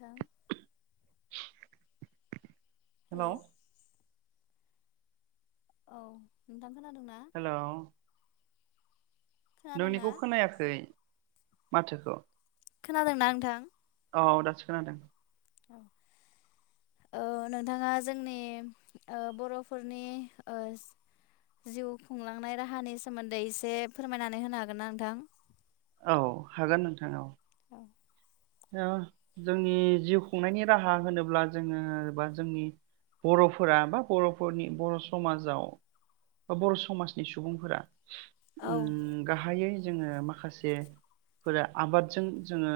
नोंथां hello hello. औ नोंथां खोनादोंना हेलौ खोनादोंना नोंनिखौ खोनायाखै माथोखौ खोनादोंना नोंथां औ दासो खोनादों ओ नोंथाङा जोंनि ओ बर'फोरनि जिउ खुंलांनाय राहानि सोमोन्दै एसे फोरमायनानै होनो हागोन ना नोंथां औ हागोन नोंथां औ [inaudible] जोंनि जिउ खुंनायनि राहा होनोब्ला जोङो बा जोंनि बर'फोरा बा बर'फोरनि बर' समाजाव बा बर' समाजनि सुबुंफोरा औ ओम गाहायै जोङो माखासेफोरा आबादजों जोङो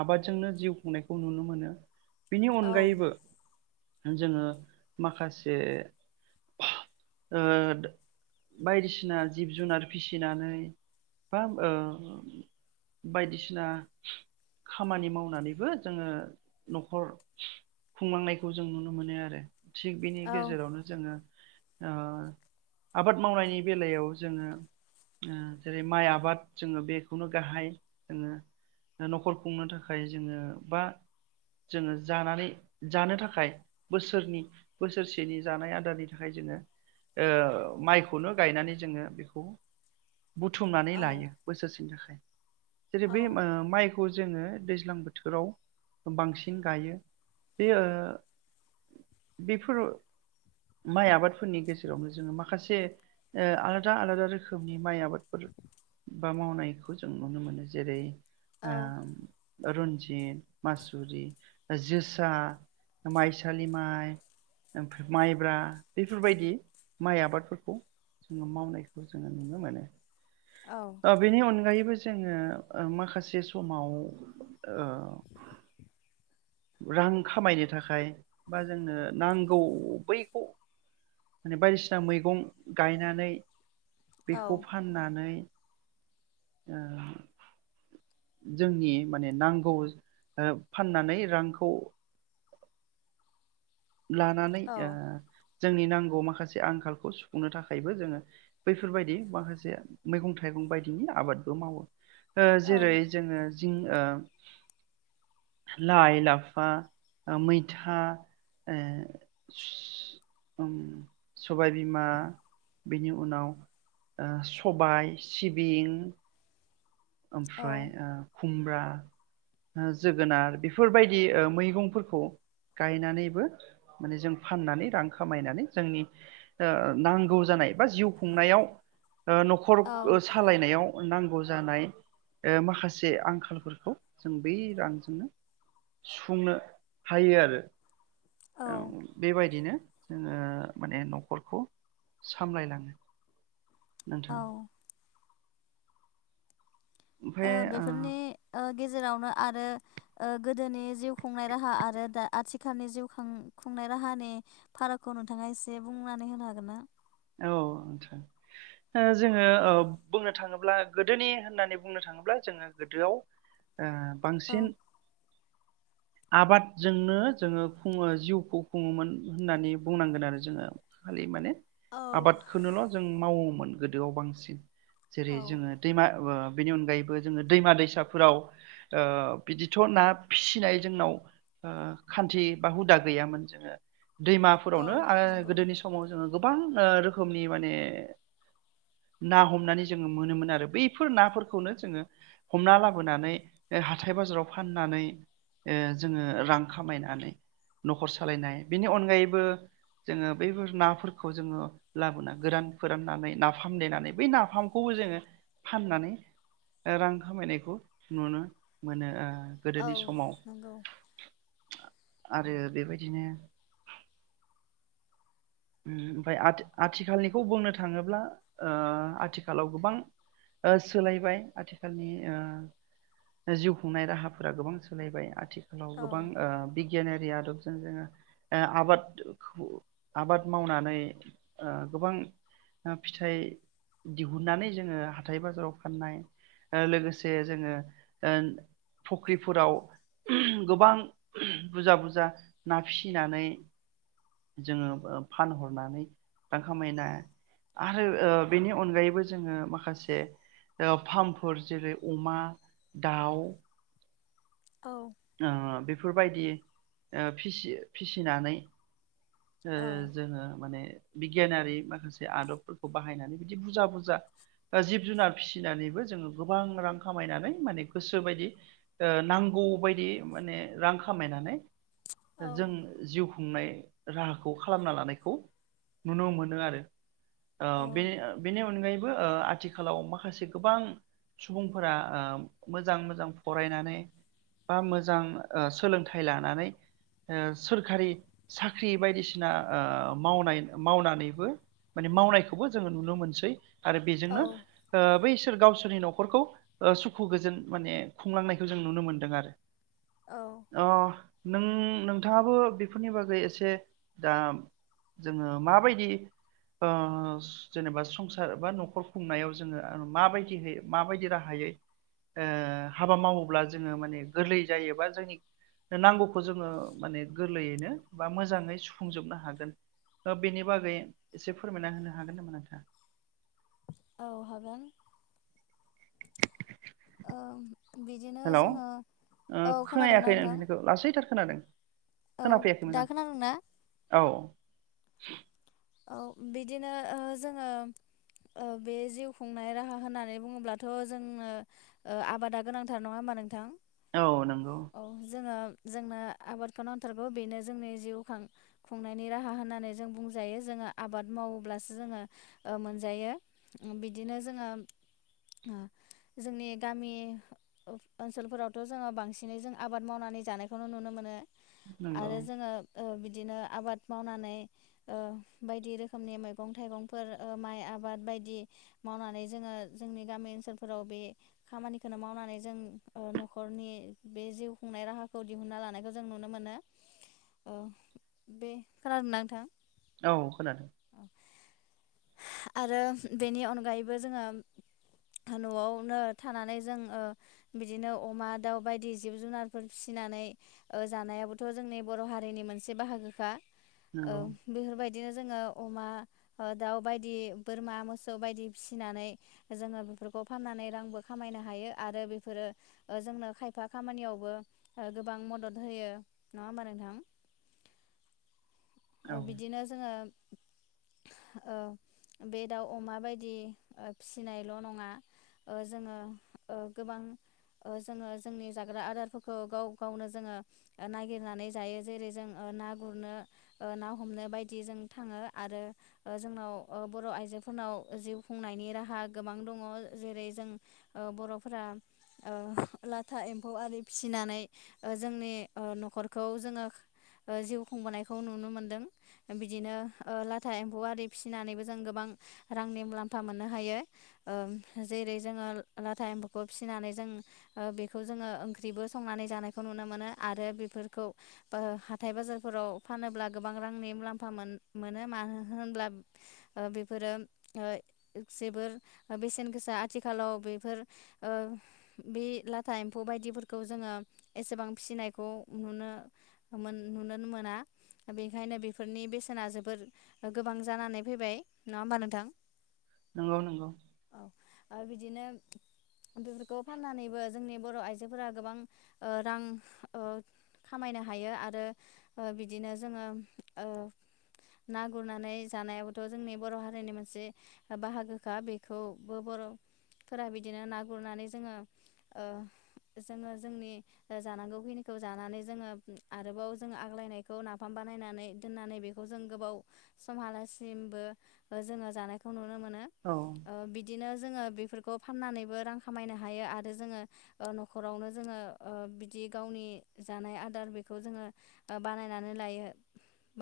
आबादजोंनो जिउ खुंनायखौ नुनो मोनो बिनि औ अनगायैबो जोङो माखासे ओ बायदिसिना जिब जुनार फिसिनानै बा ओ बायदिसिना खामानि मावनानैबो जोङो न'खर खुंलांनायखौ जों नुनो मोनो आरो थिग बेनि गेजेरावनो जोङो ओ आबाद मावनायनि बेलायाव जोङो जेरै माइ आबाद जोङो बेखौनो गाहाय जोङो न'खर खुंनो थाखाय जोङो बा जोङो जानानै जानो थाखाय बोसोरनि बोसोरसेनि जानाय आदारनि थाखाय जोङो माइखौनो गायनानै जोङो बेखौ बुथुमनानै औ लायो बोसोरसेनि थाखाय जेरै बे औ ओ माइखौ जोङो दैज्लां बोथोराव बांसिन गायो बेयो बेफोर माइ आबादफोरनि गेजेराव जोङो माखासे आलादा आलादा रोखोमनि माइ आबादफोर बा मावनायखौ जों नुनो मोनो जेरै ओ औ रन्जित मासुरि जोसा माइसालि माइ माइब्रा बेफोरबायदि माइ आबादफोरखौ जोङो मावनायखौ जोङो नुनो मोनो औ आ बेनि अनगैबो जोङो माखासे समाव ओ [inaudible] रां खामायनो थाखाय बा जोंनो नांगौ बैखौ माने बायदिसिना मैगं गायनानै औ बेखौ फाननानै जोंनि माने नांगौ फाननानै रांखौ लानानै जोंनि नांगौ माखासे आंखालखौ सुफुंनो थाखायबो जोङो बैफोरबायदि माखासे मैगं थाइगं बायदिनि आबादबो मावो ओ जेरै औ जोङो ओ लाइ लाफा मैथा ओ सबायबिमा बेनि उनाव ओ सबाय सिबिं ओमफ्राय ओ खुमब्रा जोगोनार बेफोरबायदि मैगंफोरखौ गायनानैबो माने जों फाननानै रां खामायनानै जोंनि ओ नांगौ जानाय बा जिउ खुंनायाव ओ न'खर औ सालायनायाव नांगौ जानाय माखासे आंखालफोरखौ जों बै रांजोंनो सुफुंनो हायो आरो औ बेबायदिनो जोङो माने न'खरखौ सामलायलाङो नोंथां औ ओ बेफोरनि ओ गेजेरावनो आरो गोदोनि जिउ खुंनाय राहा आरो दा आथिखालनि जिउ खां खुंनाय राहानि फारागखौ नोंथाङा एसे बुंनानै होनो हागोन ना? औ आतसा ओ जोङो ओ बुंनो थाङोब्ला गोदोनि होननानै बुंनो थाङोब्ला जोङो गोदोआव ओ औ बांसिन आबादजोंनो जोङो खुङो जिउखौ खुङोमोन होननानै बुंनांगोन आरो जोङो खालि माने औ आबादखोनोल' जों मावो। मोन गोदोआव बांसिन जेरै औ जोङो दैमा ओ बेनि अनगायैबो जोङो दैमा दैसाफोराव ओ बिदिथ' ना फिसिनाय जोंनाव खान्थि बा हुदा गैयामोन जोङो। औ दैमाफोरावनो आरो नंगौ गोदोनि समाव जोङो गोबां रोखोमनि माने ना हमनानै जोङो मोनोमोन आरो बैफोर नाफोरखौनो जोङो हमना लाबोनानै हाथाय बाजाराव फाननानै जोङो रां खामायनानै न'खर सालायनाय बेनि अनगायैबो जोङो बैफोर नाफोरखौ जोङो। लाबोना गोरान फोराननानै नाफाम देनानै बै नाफामखौबो जोङो फाननानै रां खामायनायखौ नुनो मोनो ओ गोदोनि औ समाव नंगौ। आरो बेबायदिनो ओमफ्राय आथिखालनिखौ बुंनो थाङोब्ला ओ आथिखालाव गोबां सोलायबाय आथिखालनि जिउ खुंनाय राहाफोरा गोबां सोलायबाय आथि आथिखालाव औ गोबां ओ बिगियानारि आरो जों जोङो ओ आबाद खौ आबाद मावनानै गोबां फिथाइ दिहुननानै जोङो हाथाइ बाजाराव फाननाय लोगोसे जोङो फख्रिफोराव गोबां बुरजा बुरजा ना फिसिनानै जोङो। फानहरनानै रां खामायना आरो बेनि अनगायैबो जोङो माखासे फार्मफोर जेरै अमा दाउ औ ओ बे बेफोरबायदि ओ फिसि फिसिनानै ओ औ जोङो माने बिगियानारि माखासे आदबफोरखौ बाहायनानै बिदि बुरजा बुरजा जिब जुनार फिसिनानैबो जोङो गोबां रां खामायनानै माने गोसो बायदि नांगौबायायदि माने रां खामायनानै औ जों जिउ खुंनाय राहाखौ खालामना लानायखौ नुनो मोनो आरो। ओ औ बे बेनि अनगायै बो आथिखालाव माखासे गोबां सुबुंफोरा ओ मोजां मोजां फरायनानै बा मोजां ओ सोलोंथाइ लानानै ओ सोरखारि साख साख्रि बायदिसिना ओ मावनाय मावनानैबो माने मावनायखौबो जोङो नुनो मोनसै आरो औ बेजोंनो ओ बै बिसोर गावसोरनि न'खरखौ ओ सुखु गोजोन माने खुंलांनायखौ जों नुनो मोनदों आरो औ नों नोंथाङाबो बेफोरनि बागै से दाम जोङो माबायदि ओ जेनेबा सु संसार बा न'खर खुंनायाव जोङो माबायदि माबायदि राहायै ओ हाबा मावोब्ला जोङो माने गोरलै जायोबा जोंनि नांगौखौ जोङो माने गोरलैयैनो बा मोजाङै सुफुंजोबनो हागोन ओ बेनि बागै एसे फोरमायना होनो हागोन नामा नोंथाङा औ हागोन ओ बिदिनो हेलौ जोङो ओ औ खोनायाखै खोनादोंना नोंथां नोंथांनिखौ लासैथार खोनादों औ खोनाफैयाखै मोजां दा खोनादोंना [inaudible] औ बिदिनो ओ जोङो ओ बे जिउ खुंनाय राहा होननानै बुङोब्लाथ' जोंनो ओ आबादा गोनांथार नङा होमबा नोंथां औ नंगौ औ जोङो जोंनो आबादखौ नांथारगौ बेनो जोंनि जिउ खां खुंनायनि राहा होननानै जों बुं जायो जोङो आबाद मावोब्लासो जोङो ओ मोनजायो बिदिनो जोङो जोंनि गामि ओनसोलफोरावथ' जोङो बांसिनै जों आबाद मावनानै जानायखौनो नुनो मोनो नंगौ आरो जोङो ओ बिदिनो आबाद मावनानै ओ बायदि रोखोमनि मैगं थाइगंफोर ओ माइ आबाद बायदि मावनानै जोङो जोंनि गामि ओनसोलफोराव बे खामानिखौनो मावनानै जों ओ न'खरनि बे जिउ खुंनाय राहाखौ दिहुनन्ना लानायखौ जों नुनो मोनो ओ बे खोनादोंना नोंथां औ खोनादों आरो बेनि अनगायैबो जोङो न'आवनो थानानै जों ओ बिदिनो अमा दाउ बायदि जिब जुनारफोर फिसिनानै ओ जानायाबोथ' जोंनि बर' हारिनि मोनसे बाहागोखा नोंगौ बिदिनो जोंङो अमा ओ दाउ बायदि बोरमा मोसौ बायदि फिसिनानै जोङो बेफोरखौ फाननानै रांबो खामायनो हायो आरो बेफोरो ओ जोंनो खायफा खामानियावबो गोबां मदद होयो नङा होमबा नोंथां औ ओ बिदिनो जोङो ओ बे दाउ अमा बायदि ओ फिसिनायल' नङा ओ जोङो ओ गोबां ओ जोङो जोंनि जाग्रा आदारफोरखौ गाव गावनो जोङो नागिरनानै जायो जेरै ओ जों ना गुरनो ओ ना हमनो बायदि जों थाङो आरो ओ जोंनाव ओ बर' आइजोफोरनाव जिउ खुंनायनि राहा गोबां दङ जेरै जों ओ बर'फोरा ओ लाथा एम्फौ आरि फिसिनानै ओ जोंनि ओ न'खरखौ जोङो ओ जिउ खुंबोनाय खौ नुनो मोनदों बिदिनो ओ लाथा एम्फौ आरि फिसिनानैबो जों गोबां रांनि मुलाम्फा मोननो हायो ओ जेरै जोङो लाथा एम्फौखौ फिसिनानै जों ओ बेखौ जोङो ओंख्रिबो संनानै जानायखौ नुनो मोनो आरो बेफोरखौ बो हाथाइ बाजारफोराव फानोब्ला गोबां रांनि मुलाम्फा मोन मोनो माहोन होनब्ला ओ बेफोरो ओ जोबोर बेसेन गोसा आथिखालाव बेफोर ओ बि लाथा एम्फौ बायदिफोरखौ जोङो एसेबां फिसिनायखौ नुनो मोन नुनो मोना बेखायनो बेफोरनि बेसेना जोबोर गोबां जानानै फैबाय नङा होमबा नोंथां नंगौ नंगौ आ बिदिनो बेफोरखौ फाननानैबो जोंनि बर' आइजोफोरा गोबां ओ रां ओ खामायनो हायो आरो बिद दिनो जोङो ओ ना गुरनानै जानायावथ' जोंनि बर' हारिनि मोनसे बाहागोखा बेखौबो बर'फोरा बिदिनो ना गुरनानै जोङो ओ जोङो जोंनि जानांगौ खिनिखौ जानानै जोङो आरोबाव जोङो आग्लायनाय खौ नाफाम बानायनानै दोननानै बेखौ जों गोबाव समहालासिमबो जोङो जानायखौ नुन नुनो मोनो औ ओ बिदिनो जोङो बेफोर खौ फाननानैबो रां खामायनो हायो आरो जोङो ओ न'खरावनो जोङो ओ बिदि गावनि जानाय आदार बेखौ जोङो ओ बानायनानै लायो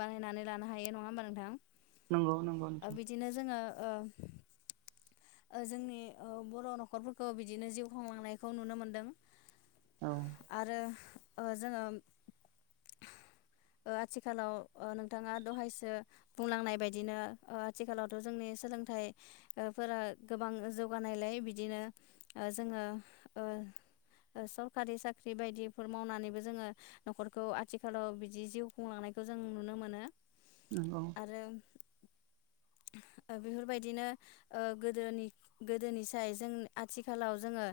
बानायनानै लानो हायो नङा होमबा नोंथां नंगौ नंगौ ओ नोंथां बिदिनो जोङो ओ ओ जोंनि ओ बर' न'खरफोरखो बिदिनो जिउ खुंलांनायखौ नुनो मोनदों औ आरो ओ जोङो ओ आथिखालाव नोंथाङा दहायसो बुंलांनाय बायदिनो ओ आथिखालावथ' जोंनि सोलोंथाइ ओ फोरा गोबां ओ जौगानायलाय बिदिनो ओ जोङो ओ ओ सरखारि साख्रि बायदिफोर मावनानैबो जोङो न'खरखौ आथिखालाव बिदि जिउ खुंलांनायखौ जों नुनो मोनो। नंगौ आरो बेफोरबायदिनो ओ गोदोनि गोदोनिसाय जों आथिखालाव जोङो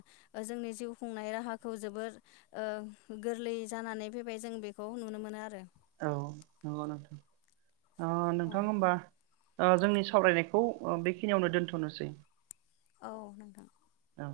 जोंनि जिउ खुंनाय राहाखौ जोबोर ओ गोरलै जानानै फैबाय जों बेखौ नुनो मोनो आरो औ नंगौ नोंथां अ औ नोंथां होमबा ओ जोंनि सावरायनायखौ ओ बेखिनियावनो दोन्थ'नोसै औ नोंथां औ